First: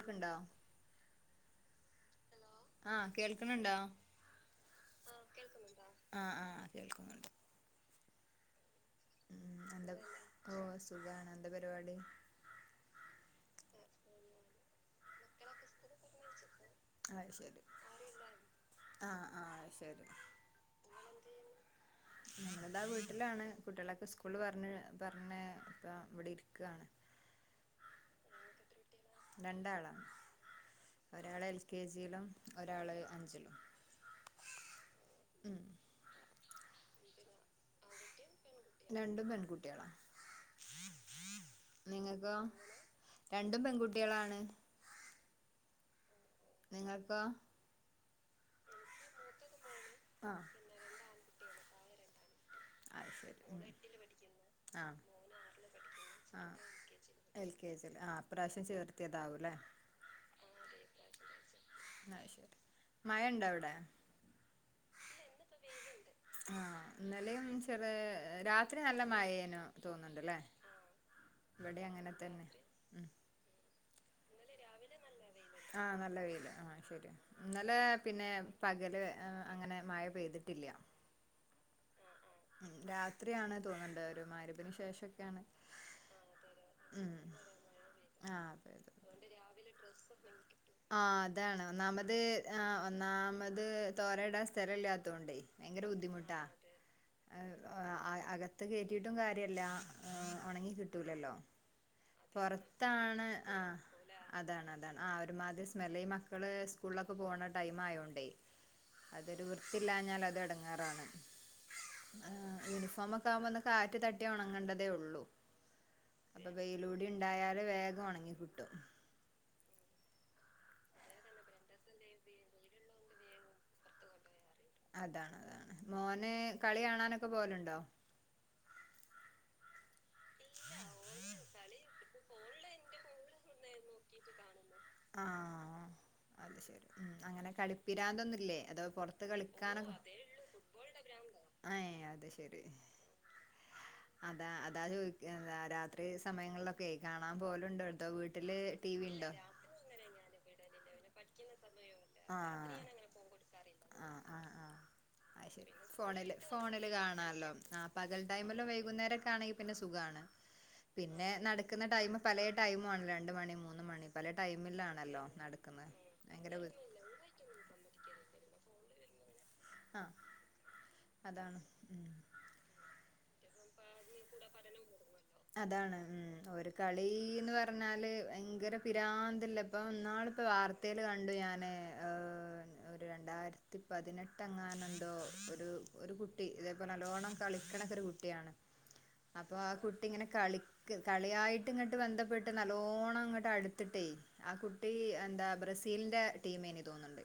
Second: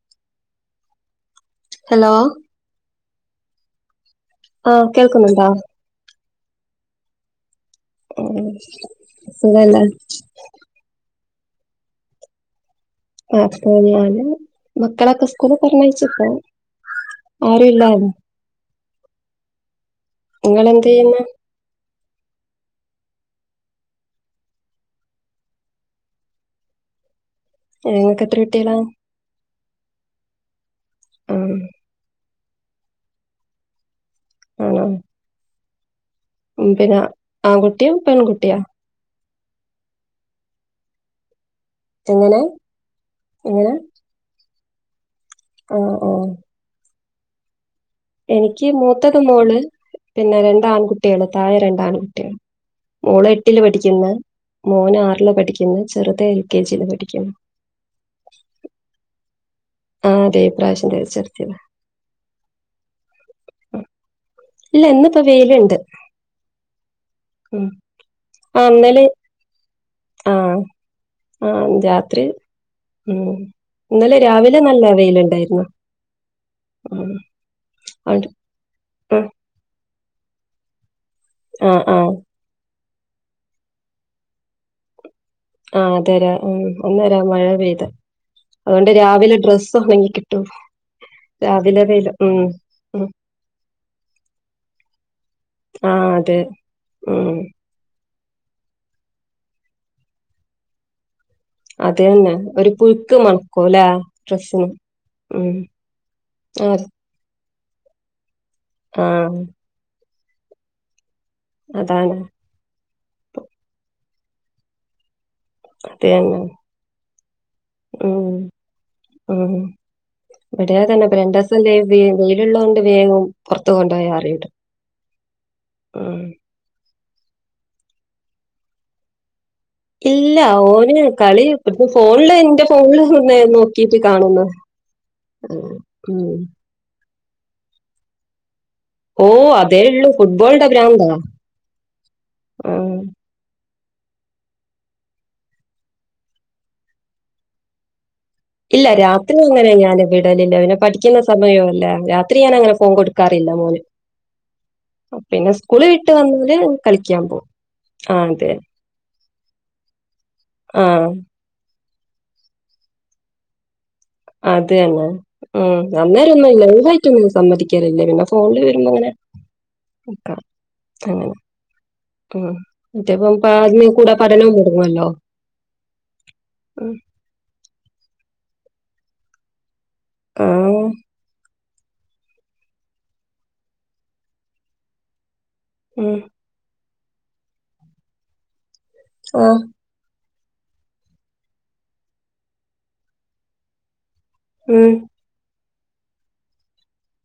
കേൾക്കുന്നുണ്ടോ ഹലോ ആഹ് കേൾക്കണണ്ടോ ആഹ് കേൾക്കുന്നുണ്ടോ ആഹ് ആഹ് കേൾക്കുന്നുണ്ട് ഉം ഉം സുഖല്ലേ എന്താ ഓ സുഖാണ് എന്താ പരിപാടി ആ ഞാന് മക്കളൊക്കെ സ്കൂളിൽ പറഞ്ഞയച്ചപ്പോ അത് ശരി ആരും ഇല്ലരുന്നു ആഹ് ആഹ് നിങ്ങള് എന്ത് ചെയ്യുന്നു എന്താ വീട്ടിലാണ് കുട്ടികളൊക്കെ സ്കൂള് പറഞ്ഞ് ഇപ്പോ ഇവിടെ ഇരിക്കുകയാണ് നിങ്ങൾക്ക് എത്ര കുട്ടികളാ രണ്ടാളാണ് ഒരാള് ആഹ് എൽ കെ ജിയിലും ഒരാള് അഞ്ചിലും ആഹ് ഉം പിന്നെ ആൺകുട്ടിയാ പെൺകുട്ടിയാ രണ്ടും പെൺകുട്ടികളാ നിങ്ങക്കോ എങ്ങനെ രണ്ടും പെൺകുട്ടികളാണ് ഓ ഓ നിങ്ങക്കോ എനിക്ക് മൂത്തത് മോള് പിന്നെ ആഹ് രണ്ട് ആൺകുട്ടികള് താഴെ രണ്ട് ആൺകുട്ടികള് അത് മോള് ശരി ഉം എട്ടില് പഠിക്കുന്നു ആഹ് മോന് ആറില് പഠിക്കുന്നു ചെറുത് എൽ ആഹ് കെ ജിയില് പഠിക്കുന്നു എൽ കെ ജിൽ ആ ഇപ്രാവശ്യം ചേർത്തിയതാവൂല്ലേ ആഹ് അതെ ഇപ്രാവശ്യം ആ ശരി മഴ ഉണ്ടോ അവിടെ ഇല്ല ഇന്നിപ്പം വെയിലുണ്ട് ആ ഇന്നലെയും ഉം ചെറ ആഹ് രാത്രി നല്ല ഇന്നലെ മഴേനു തോന്നുന്നുണ്ടല്ലേ ആഹ് ആഹ് ഇവിടെ അങ്ങനെ രാത്രി തന്നെ ഉം മ്മ് ഇന്നലെ രാവിലെ നല്ല വെയിലുണ്ട്. ആഹ് നല്ല വെയിലാ ആഹ് ശരി ഇന്നലെ അത് പിന്നെ പകല്. ആ, അങ്ങനെ [unintelligible] മഴ പെയ്തിട്ടില്ല ആ ആഹ് രാത്രിയാണ് തോന്നുണ്ട്ഒരു മഗ്‌രിബിന് ശേഷം ആഹ് അതെ ആ അന്നേരം മഴ പെയ്തത് ആ അതുകൊണ്ട് പെയ്തത് രാവിലെ ഡ്രസ്സ് ഉണങ്ങി കിട്ടും ആഹ് അതാണ് രാവിലെ വെയില് ഒന്നാമത് ഉം ആഹ് ഉം ഒന്നാമത് തോരൻ ഇടാൻ സ്ഥലം ഇല്ലാത്തോണ്ടേ ഭങ്കര ആ അതെ ബുദ്ധിമുട്ടാ ഉം. അഹ് ആ അകത്ത് കയറ്റിയിട്ടും കാര്യമില്ല ഉണങ്ങി കിട്ടൂലല്ലോ. അത് തന്നെ ഒരു പുഴുക്ക് പൊറത്താണ് ആ മണക്കൂലേ ഡ്രസ്സിന് അതാണ് അതാണ് ആ ഉം ഒരുമാതിരി സ്മെല്ല് ഈ മക്കള്. ആ സ്കൂളിലൊക്കെ പോണ ടൈം ആയോണ്ടേ ആ അതൊരു വൃത്തിയില്ലാഞ്ഞാൽ അത് എടങ്ങേറാണ്. അതാണ്. യൂണിഫോമം ഒക്കെ ആകുമ്പോ ഒന്ന് കാറ്റ് തട്ടിയാ ഉണങ്ങേണ്ടതേ ഉള്ളൂ. അത് തന്നെ അപ്പൊ വെയിലൂടി ഉണ്ടായാല് വേഗം ഉണങ്ങി ഉം കിട്ടും. ഉം ഇവിടെ അതന്നെ രണ്ടുദിവസം അല്ലേ വെയിലുള്ളതോണ്ട് വേഗം പൊറത്ത് കൊണ്ടുപോയ് ആറിയിടും. അതാണ് അതാണ് ഉം മോന് കളി കാണാനൊക്കെ പോവലുണ്ടോ? ഇല്ല ഓന് കളി ഫോണില് എന്റെ ഫോണില് നിന്നാ നോക്കിട്ട് കാണുന്നെ. ആ അത് ശരി ഉം അങ്ങനെ കളി പിരാന്തൊന്നുവില്ലേ? ഓ അതേ ഉള്ളൂ ഫുട്ബോളിന്റെ ഭ്രാന്താ ഏഹ് അത് ശരി ആ. അതാ അതാ ചോദിച്ചെ രാത്രി സമയങ്ങളിലൊക്കെയേ കാണാൻ പോകലുണ്ടോ അടുത്ത വീട്ട് ഇല്ല രാത്രി അങ്ങനെ ഞാൻ വിടലില്ല പിന്നെ പഠിക്കുന്ന സമയവും അല്ലേ. രാത്രി ഞാൻ അങ്ങനെ ഫോൺ കൊടുക്കാറില്ല മോന്. പിന്നെ അയ്ശരി സ്കൂള് വിട്ട് ഫോണില് വന്നാല് ഫോണില് കളിക്കാൻ പോവും. കാണാല്ലോ ആ പകൽ ആഹ് അതെ. ടൈമില് വൈകുന്നേരമൊക്കെയാണെങ്കിൽ പിന്നെ സ കാണാൻ ആഹ് പിന്നെ നടക്കുന്ന ടൈം പല ടൈമാണ് രണ്ട് മണി മൂന്ന് മണി. പല അത് തന്നെ ടൈമിലാണല്ലോ ഉം നടക്കുന്നത് അന്നേരം ഭയങ്കര ഒന്നുമില്ല. [unintelligible] റ്റും സമ്മതിക്കാറില്ലേ പിന്നെ ഫോണില് വരുമ്പോയിങ്ങനെ. ആ ആ അതാണ് ഉം ആ മറ്റേപ്പം ബാഡ്മിൻ കൂടെ പഠനവും കൂടുമല്ലോ. അതാണ് ഉം ഒരു കളീന്ന് പറഞ്ഞാല് ഭയങ്കര പിരാന്തല്ലെ. ഇപ്പം ഇന്നാളിപ്പം ആഹ്. വാർത്തേല് കണ്ടു ഞാന്. ഒരു രണ്ടായിരത്തി പതിനെട്ടെങ്ങാനെന്തോ ഒരു ഒരു ഉം. കുട്ടി ഇത് ഇപ്പം നല്ലോണം കളിക്കണ ഒക്കെ ഒരു കുട്ടിയാണ് അപ്പൊ ആഹ്. ആ കുട്ടി ഇങ്ങനെ കളി കളിയായിട്ട് ഇങ്ങോട്ട് ബന്ധപ്പെട്ട് നല്ലോണം ഇങ്ങട്ട് അടുത്തിട്ടേ ആ ഉം. കുട്ടി എന്താ ബ്രസീലിന്റെ ടീമേയ്ന് തോന്നുന്നുണ്ട്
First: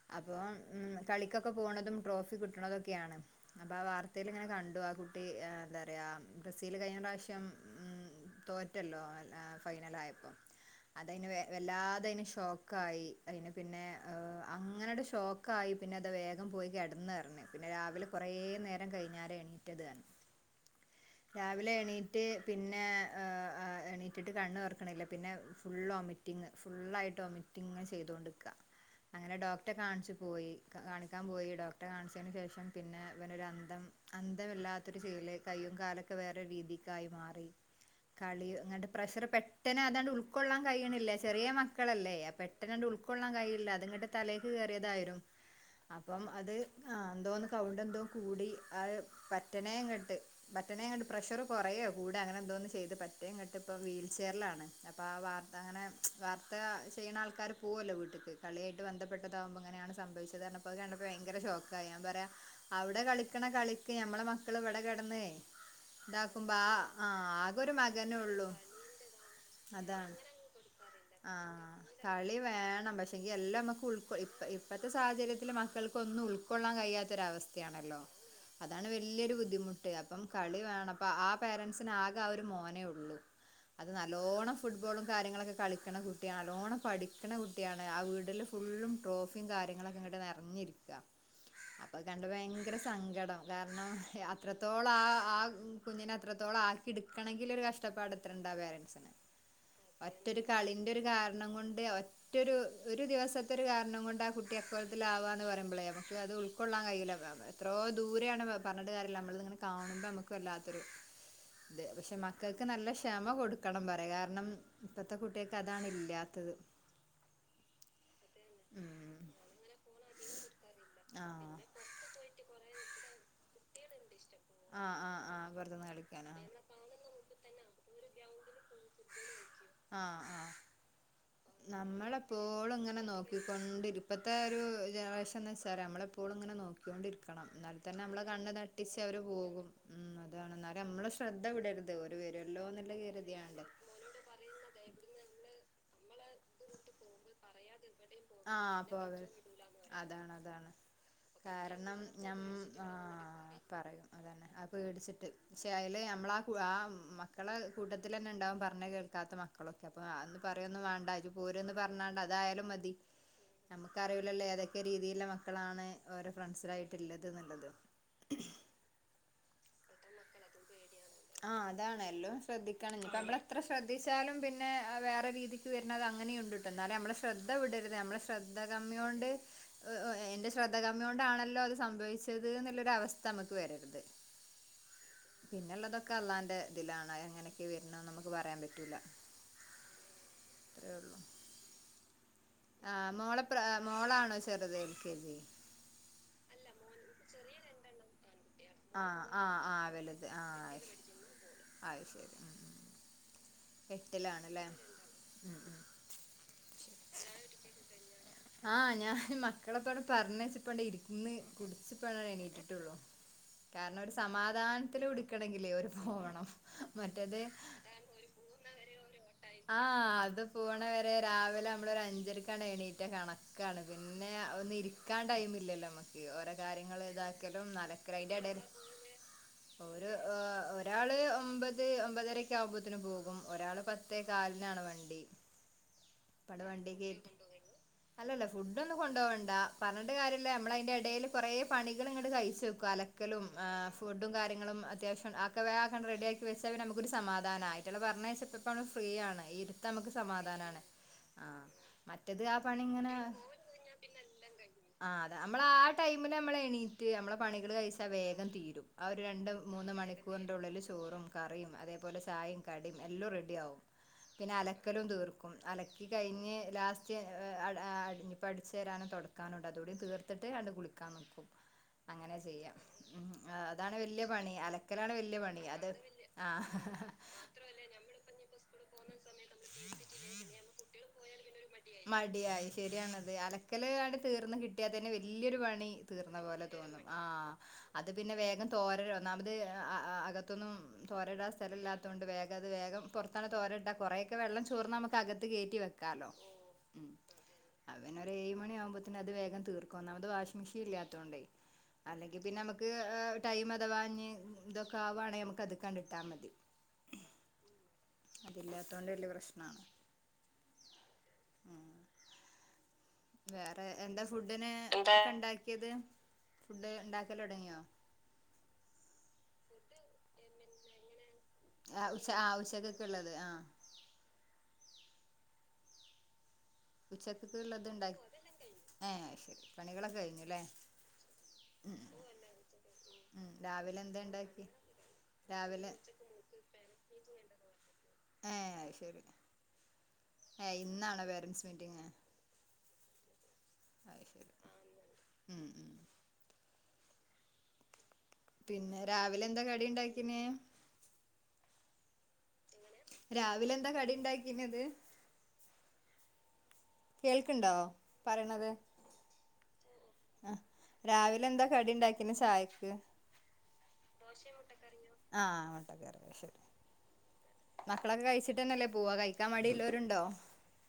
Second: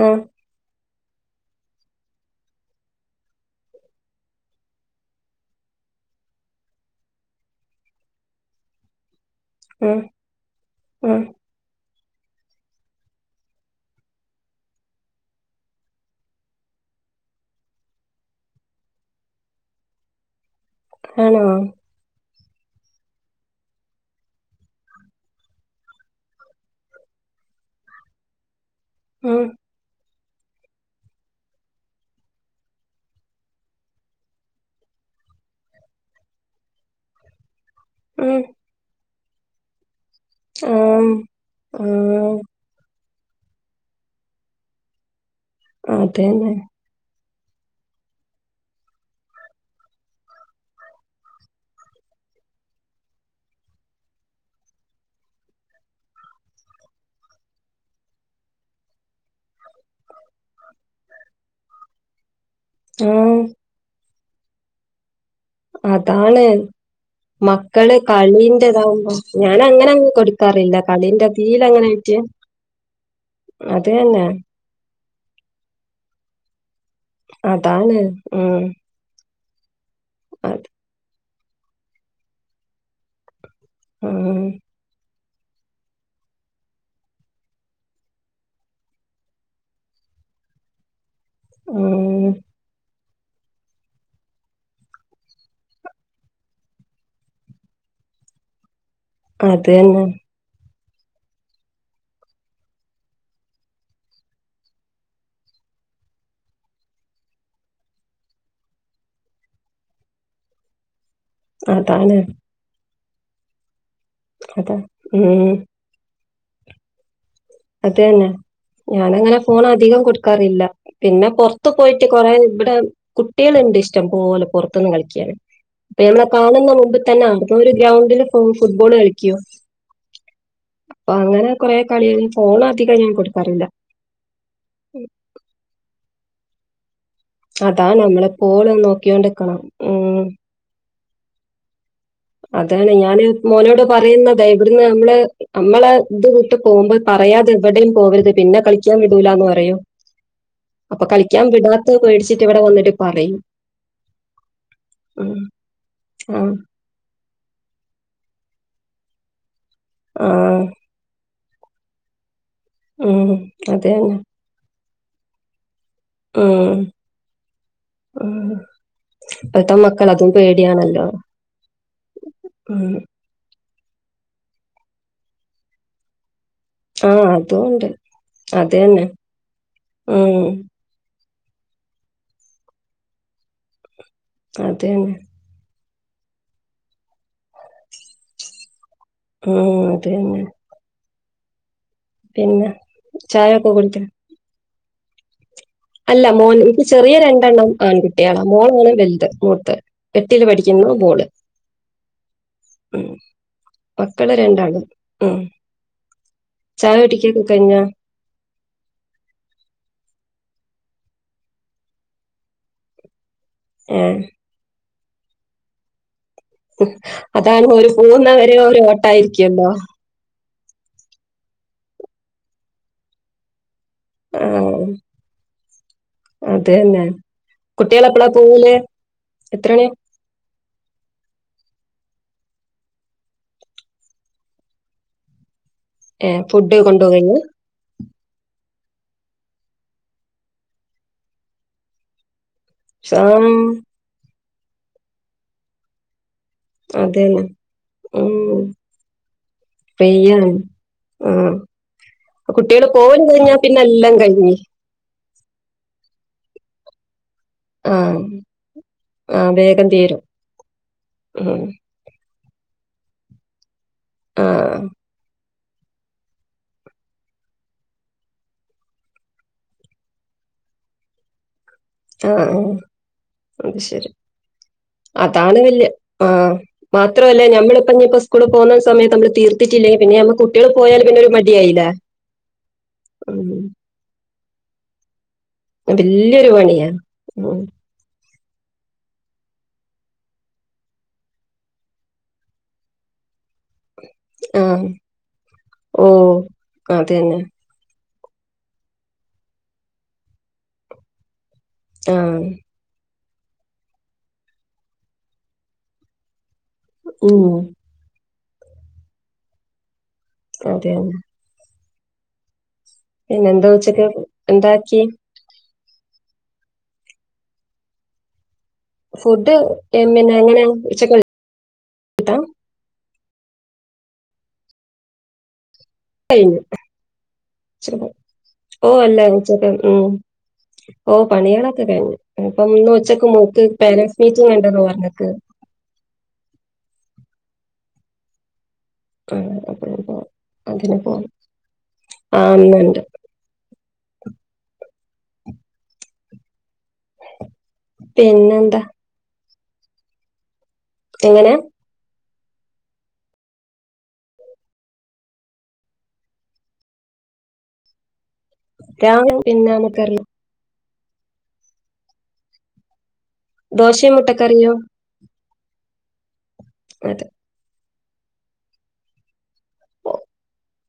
ഉം അപ്പൊ ഉം. കളിക്കൊക്കെ പോകണതും ട്രോഫി കിട്ടണതൊക്കെയാണ് അപ്പൊ ആ വാർത്തേൽ ഇങ്ങനെ കണ്ടു ആ കുട്ടി എന്താ പറയാ റി ബ്രസീല് കഴിഞ്ഞ പ്രാവശ്യം തോറ്റല്ലോ. ഫൈനൽ ഉം ആയപ്പോ അത് ഉം യിന് വല്ലാ തെ അതയിന് ഷോക്ക് ആയി അതിന് പിന്നെ അങ്ങനട് ഷോക്കായി പിന്നെ അത് വേഗം പോയി കെടന്ന്. പറഞ്ഞ് പിന്നെ രാവിലെ കുറേ നേരം കഴിഞ്ഞാര് എണീറ്റത് തന്നെ. ആണോ? രാവിലെ എണീറ്റ് പിന്നെ അ ആ. എണീറ്റിട്ട് കണ്ണ് തൊറക്കണില്ല പിന്നെ ഫുൾ വൊമിറ്റിംഗ് ഫുള്ളായിട്ട് വൊമിറ്റിംഗ് ഇങ്ങനെ ചെയ്തോണ്ടിരിക്ക. അങ്ങനെ ഉം ഡോക്ടറെ കാണിച്ചു. പോയി കാണിക്കാൻ പോയി ഡോക്ടറെ കാണിച്ചതിന് ശേഷം പിന്നെ ഇവനൊരു അന്തം അന്തമില്ലാത്തൊരു ചെയ്യല് കയ്യും കാലും വേറെ രീതിക്കായി മാറി ഉം കളി അങ്ങാണ്ട് പ്രഷറ് പെട്ടനെ അതാണ് ഉൾ ഉൾകൊള്ളൻ ആം കഴിയണില്ല ചെറിയ മക്കളല്ലേ ആഹ് പെട്ടന്നങ്ങ് ഉൾ ഉൾ കൊള്ളാൻ കഴിയില്ല അതങ്ങട്ട് തലക്ക് കേറിയതായിരുന്നു അപ്പം അതന്നെ അത് ആ എന്തോന്ന് കൗണ്ട് എന്തോ കൂടി ആ പറ്റനേയും ഇങ്ങട്ട് പറ്റ പറ്റനേ കണ്ട് പ്രഷറ് കുറയോ കൂടോ അങ്ങനെന്തോന്ന് ചെയ്ത് പറ്റിയേം ഇങ്ങോട്ട് ഇപ്പം വീൽ ചെയറിലാണ് അപ്പ ആ വാർത്ത. അങ്ങനെ വാർത്ത ചെയ്യുന്ന ആൾക്കാര് പോവല്ലോ വീട്ട്ക്ക് കളിയായിട്ട് ബന്ധപ്പെട്ടതാകുമ്പോൾ ഇങ്ങനെയാണ് സംഭവിച്ചത് എന്നൊക്കെ. കണ്ടപ്പോ ഭയങ്കര ഷോക്കായി ഞാൻ പറയാ അവിടെ ആഹ് കളിക്കണ കളിക്ക് ഞമ്മള മക്കൾ ഇവിടെ കിടന്നേ അതാണ് ആകെ ഒരു മക്കള് മകനേ ഉള്ളൂ കളീന്റെതാവുമ്പം ഞാൻ അങ്ങനെ അങ്ങ് കൊടുക്കാ ആ കളി വേണം പക്ഷെങ്കി എല്ലാം നമ്മക്ക് അത് ഉൾക്കൊ തന്നെ ഇപ്പ ഇപ്പത്തെ സാഹചര്യത്തിൽ മക്കൾക്കൊന്നും ഉൾക്കൊള്ളാൻ കഴിയാത്തൊര അതാണ് അവസ്ഥയാണല്ലോ. ഉം അതാണ് വല്ല്യരു ബുദ്ധി ബുദ്ധിമുട്ട് അപ്പം കളി അത് വേണം പ്പ ആ പേരന്റ്സിന് ആകെ ആ ഒരു മോനേയുള്ളൂ. അത് ഉം നല്ലോണം ഫുട്ബോളും. കാര്യങ്ങളൊക്കെ കളിക്കണ കുട്ടിയാ അലോണം പഠിക്കണ കുട്ടിയാണ് ആ വീട്ടില് ഫുള്ളും ട്രോഫിം കാര്യങ്ങളൊക്കെങ്ങ വടെ നെർഞിരിക്ക അപ്പ ഉം കണ്ടപ്പ ഭയങ്കര സങ്കടം കാരണം യ അത്രത്തോ ഓള ആ ആ കുഞ്ഞിനെ അത്രത്തോളാക്കി ഇട്ക്കണെങ്കിലൊരു കഷ്ടപ്പാട് എത്ര ണ്ടാ പേര അത് തന്നെ മറ്റൊരു കളി. ൻ്റരു കാരണംകൊണ്ട് ഒറ്റരു ഒരു ദിവസത്തരു കാരണം കൊണ്ട് ആ കുട്ടി അക്കോൽത്തിലാവാന്ന് പറിമ്പളേ. നമക്ക് അത് ഉൾക്കൊള്ളാൻ കഴയില്ല എത്രോ ദൂരെണ് പറഞ്ഞട്ട കാര്യല്ല നമ്മളങ്ങനെ- കാണുമ്പോ ഞമക്ക് വല്ലാത്തൊരു ത് പക്ഷെ അതാണ് മക്കക്ക് നല്ല ക്ഷമ കൊടുക്കണം പറ- ണ്ട് കാരണം അതാ പ്പത്തെ ഉം കുട്ട്യേക്ക് അതാണ് ഇല്ലാത്തത്. അത തന്നെ. ഉം ഞാനങ്ങനെ ഫോൺ അധികം കൊടുക്കാറില്ല. പിന്നെ ആഹ് പൊർത്ത് പോയിട്ട് കൊറെേ ഇവിടെ ട്ട്യള്ണ്ട് ഇഷ്ടം പോല പൊർത്തുന്ന് ആഹ് ആഹ് കളിക്ക്യാന്. ആഹ് പുറത്തുന്ന് പ്പ മ്മളെ കളിക്കാനാ കാണുന്ന മുമ്പ് തന്നെ പ്പൊ വര് ഗ്രൗണ്ടില് ഫു ഫുട്ബോള് കളിക്ക്യോ. ആഹ് ആഹ് അപ്പൊ അങ്ങനെ കൊറെേ കളിക ഇപ്പോളും ഇങ്ങനെ നോക്കിക്കൊണ്ടിരി പ്പത്തെ ഒരു ജനറേഷൻന്ന് ച്ചാൽ നമ്മളെപ്പോളുംങ്ങനെ നോക്ക്യോണ്ടിരിക്ക അതാ നമ്മളെപ്പോളും നോക്ക്യോണ്ട്ക്കണം പോകും ഉം. അതാണ് എന്നാലും നമ്മളെ ശ്രദ്ധ വിടര്ത് ഒ- അതാണ് ഞാന് മോനോട് പറയുന്നത ഇവിടുന്ന് നമ്മള്. അമ്മളെ ത് വ്ട്ട് പോവുമ്പൾ പറയാതെ എവിടിം പോവരുത് പിന്നെ ആഹ് കളിക്കാൻ പോകൽ വിടൂലന്ന് പറയു- അതാണ് അതാണ് കാരണം ഞ്ഞം ആ പറയും പറയും അതന്നെ അ പേടിച്ചിട്ട്. ഉം ശേ അല്ലെ നമ്മളാ കു ആ മ- ക്കളെ കൂട്ടത്തിലന്നെ ണ്ടാവും പറഞ്ഞ കേക്കാത്ത മക്കളൊക്കെ പ്പൊ ആ അന്ന് പറയൊന്നും വേണ്ടരും- ഓരന്ന് പർഞ്ഞാണ്ടതായാലും മ ഉം അത തന്നെ. ഒക്ക രീതിള്ള മക്കളാണ് ഓരോ ഉം ഫ്രണ്ട്സിലായിട്ടുള്ളത് ന്നുള്ളത്. പ്പത്തെ മക്കൾ അതും പേട്യാണല്ലോ. ആഹ് അതാണ് എല്ലും ശ്രദ്ധിക്കണം ഞ്പ്പ മ്മളത്ര- ശ്രദ്ധിച്ചാലും പിന്നെ വേറെ രീതിക്ക് വര്ണതങ്ങനെയുണ്ട്. തന്നാലും ആ നമ്മളെ ശ്രദ്ധ അതും ഉണ്ട് വിടരുത് നമ്മളെ ശ്രദ്ധ അത് തന്നെ കമ്മിയോണ്ട് ഉം എന്റെ ശ്രദ്ധ കമ്മിയൊണ്ടാണ- ല്ലോ അത് സംഭവിച്ചത് ന്നുള്ളൊര വസ്ഥ അമ്മക്ക് വരരുത്. അത തന്നെ. ക്കെ അള്ളാന്റെ തിലാണ് അവ് എങ്ങനെക്കെ വര്ണന്ന് നമുക്ക് പറയാൻ പറ്റൂല. ഉം അത തന്നെ. പിന്നെ ആ് മോളെ പ്പള ചായൊക്കെ ഏ കുടിച്ചോ മോളാണോ ചെറുത് എൽ കെ ജി. അല്ല മോൻ ൻക്ക് ചെറിയ രണ്ടെണ്ണം ആൺകുട്ട്യള. മോളാണ് ആഹ് വൽത് ആഹ് മൂത്ത് ആഹ് വലുത് എട്ടില് ആഹ് പഠിക്കുന്നു ബോള്. അത് ശരി ഉ ഉ. മക്കള് രണ്ടാള് ഉം. ചായ കുടിക്കൊക്കെ കഴിഞ്ഞോ [unintelligible] ആഹ ഞാൻ മക്കളെപ്പട് പറഞ്ഞച്ചി- പ്പണ്ടിര്ന്ന് കുട്ച്ച്പ്പണ്ടണീട്ടിട്ടുള്ളൂ കാരണരു ഏഹ് സമാധാൻ- ത്തില് കുടുക്കണങ്കില് ഓരു പോണം. അതാണ് ഒരു പോന്നവരെ ഒരു ഓട്ടായിരിക്കല്ലോ. ആഹ് അത് പോണ വരെ രാവിലെ നമ്മളൊരു അഞ്ചരക്കാണ്ട് എണീറ്റാ കണക്കാണ്. പിന്നെ ആഹ. ഒന്ന് ഇരിക്കാടൈംല്ലല്ലോ അമ്മക്ക് ഓരോ അത് കാര്യങ്ങൾ തന്നെ ഇതാക്കലും നലക്കലൈൻ്റെ ടെൽ എത്രാണ്? രാള് ഒമ്പത് ഒമ്പതരക്കെ ആവുമ്പോത്തിന് പോകും ഒരാൾ പ ത്തെ കാൽനാണ് വണ്ടി. ഏ ഇബടെ ഫുഡ് വണ്ടി കൊണ്ടോവെ കേറ്റി [unintelligible] അല്ലല്ല ഫുഡോന്നും കൊണ്ടോവണ്ടാ പറഞ്ഞിട്ട് കാര്യല്ല്യാ മ്മളയ്ന്റെടേൽ കൊറേ പണികള്ങ്ങട്ട് കയ് ച്ചക്കും. അലക്കലും ആഹ് ഏ ഫുഡും കാര്യങ്ങളും അത്യാവശ്യം അ ഒക്കെ വേക്കണ്ട് റെഡി ആക്കി വെച്ചാ പിന്നെ ഞമ്മക്കൊരു അത് തന്നെ സമാധാനാ അയ്റ്റളെ പറഞ്ഞയ്ച്ചപ്പ ഉം നമ്മള് ഫ്രീ ആണ് ഈ ഇരുത്തമ്മക്ക് ഫ്രീയാണ് സമാധാനാണ്. ആഹ് മറ്റത് ആ കുട്ടികള് പണിങ്ങനെ പോയി കഴിഞ്ഞാ പിന്നെല്ലാം കയ്ഞ്. നമ്മളാ ടൈംമിലമ്മള് എണീറ്റ് മ്മളെ പണികള് കഴിച്ചാ ആഹ് വേഗം തീരും. ആ ഒരു രണ്ട് ആഹ് വേഗം മൂന്ന് തീരും മണിക്കൂറിന്റുള്ളില് ചോറും ഉം കറിയും അതേപോലെ ചായിം കടിയും എല്ലൊം റെഡിയാവും. പിന്നെ ആഹ് അലക്കലും തീർ ക്കും. അലക്കി കഴിഞ്ഞ് ലാസ്റ്റ് അ അ അട നിപ്പോ അടിചരാനും തൊടക്കാനുണ്ട് അതൂടി തീർത് ട്ട് ആണ്ട് കുളിക്കാൻ നിക്കും. ആഹ് അങ്ങനാചെയ്യാ. ഉം അത് അതാണ് ശരി വല്യ പണി അലക്കലാണ് വല്യ പണി അത് ആഹ് മാത്രല്ല ഞമ്മളിപ്പഞ്ഞിപ്പോ സ്കൂള് പോവുന്ന സമയത് നമ്മള് തീർത്തിട്ടില്ലേ പിന്നെ നമ്മ കുട്ട്യാള് പോയാല് പിന്നൊരു മ മടിയായി ശരിയാണത്. അലക്കല് ആണ്ട് തീർന്ന് കിട്ടിയാ തന്നെ വ ല്യൊരുപണി വലിയൊരു തീർന്നപോലെ പണിയാ തോന്നും. ആഹ് ഉം. അത് പിന്നെ വേഗം തോരടും ഒന്നാമത് അ അ അകത്തൊന്നും തോരടാസ്ഥലല്യാതോണ്ട് വേഗത് വേഗം പൊർ ത്തണ് തോരട്ടാ കൊറെക്കെ ആ വെള്ളം ചോർന്നാ നമുക്ക് അകത്ത് കേറ്റി വെക്കാലോ. ക്ക അതെന്നെ. പിന്നൊരു ഏഴ്മണി ആവുമ്പോത്തീന് അത് വേഗം തീർക്കും ഒന്നാമത് വാഷിങ് മെഷീ ഇല്ലാത്തോണ്ടേ. ആ അല്ലെങ്കിൽ പിന്നെ മ്മക്ക് ടൈം അതവാഞ്ഞ് ഇതൊക്കെ ആവാണെങ്കി മ്മക്കത്ക്കാണ്ടിട്ടാ മതി. ഉം അതില്ലാത്തൊണ്ട് വല്ല്യ പ്രശ്നാ. അതെന്നെ പിന്നെന്താ വേറെ ഉച്ചക്ക് എന്താ ഫുഡിന് ഉണ്ടാക്കി എന്തൊക്കെണ്ടാ ക്കിയത്? ഫുഡ് ഇണ്ടാക്കലൊടങ്ങിയോ? ഫുഡ് [unintelligible] എങ്ങനെ ഉച്ചക്ള്ള ആ ഉച ഉച്ചക്കെക്കെള്ളത്. ആഹ് കയ്ഞു. ഉച്ചക്കക്കള്ളത്ണ്ടാക്കി. ഓ ഏഹ് അല്ല അഹ് ശരി. ഉച്ചക്ക് ഉം പണികളൊക്കെ കഴിഞ്ഞുല്ലേ. ഓ പണികളൊക്കെ കഴിഞ്ഞു. ഇനിപ്പം ഇന്ന് ഉച്ചക് ഉം മോക്ക് രാവിലെ എന്താ പേരന്റ്സ് ഉണ്ടാക്കി മീറ്റിംഗ്ണ്ട് ന്ന് പറഞ്ഞ്ക്ക്‌. രാവിലെ ഏഹ് [unintelligible] എ ഇന്നാണോ പേരൻറ്സ് മീറ്റിംഗ്? ന്ന് ണ്ട്. അഹ് ശരി. ആഹ്. ഉം ഉം. പിന്നെന്താ പിന്നെ രാവിലെന്താ കടിണ്ടാക്കീ ന്യേ? എങ്ങനെ? രാവിലെന്താ കടിണ്ടാക്കിന്യത്? കേൾക്ക്‌ണ്ടോ? രാവിലെ പിന്ന [unintelligible] രാവിലെന്താ കടിണ്ടാക്കിന് ചായക്ക്? ദോശയും മുട്ടക്കറിയും. ആ [unintelligible] അതെ. മക്കളൊക്കെ കഴിച്ചിട്ടന്നല്ലേ പോവാ. കഴിക്കാൻ മടിള്ളോരുണ്ടൊ?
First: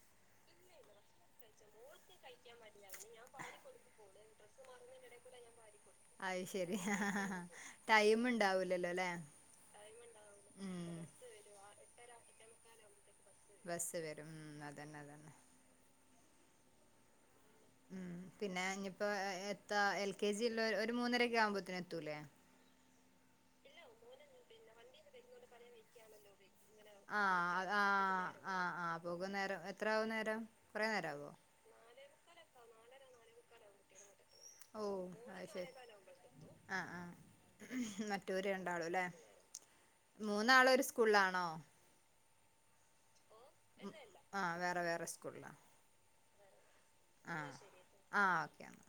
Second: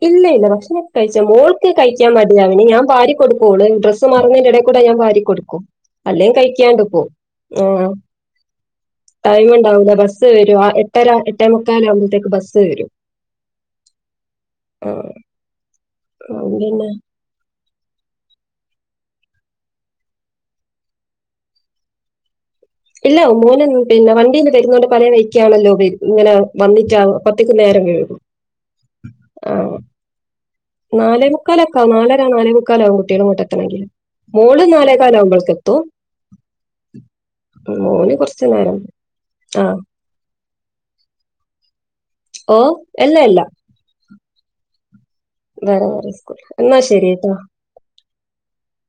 ഇല്ല ഇല്ല ഭക്ഷണൊക്കെ കയ്ച്ച മോൾക്ക് കഴിക്കാൻ മടിയാ. പിന്നെ ഞാൻ വാരി കൊട്ക്കും. ഓള് ഡ്രസ്സ് മാറുന്നേൻ്റെ എടേക്കുടെ അല്ല ഞാൻ വാരി കൊടുക്കും. അല്ലേ അത് ശരി കഴിക്കാണ്ട് പോവും ആ ടൈം ഉണ്ടാവൂലല്ലോ അല്ലേ ടൈമ്ണ്ടാവുലാ ബസ് വരും. ആറെ ഉം എട്ടര എട്ടേമുക്കാലാവുമ്പത്തേക്ക് ബസ് വരും. ബസ് വരും മം. ആ ആ പിന്നെ. ഉം പിന്നെ ഇനിപ്പോ എത്ത എൽ കെ ജി ഉള്ള ഒരു മൂന്നരക്കെ ആവുമ്പോത്തന എത്തൂലേ? ഇല്ല മോനേ പിന്നെ വണ്ടിൽ വരുന്നണ്ട് പല വഴിക്കയാണല്ലോ വ ഇങ്ങനെ വന്നിട്ടാ പത്തിക്ക ആഹ് നേരം വീഴു ആഹ് ആഹ് ആഹ് പോകും നേരം ആഹ എത്ര ആവും നേരം കുറേ നേരാവോ നാലേമുക്കാലൊക്കാ നാലര നാലേ മുക്കാലാവും കുട്ടിയാൾ ഇങ്ങട്ടെത്തണെങ്കില്. മോള് നാലേകാല ആവുമ്പോൾക്ക എത്തും. ആഹ ആഹ മോന് കുറച്ചു മറ്റൂര് നേരം രണ്ടാളുല്ലേ ആ മൂന്നാള ഒരു സ്കൂളാണോ? ഓ എല്ല എല്ല. വേ വേറെ സ്കൂ വേറെറെ സ്കൂള്. ആഹ ആഹ ഓക്കെ എന്ന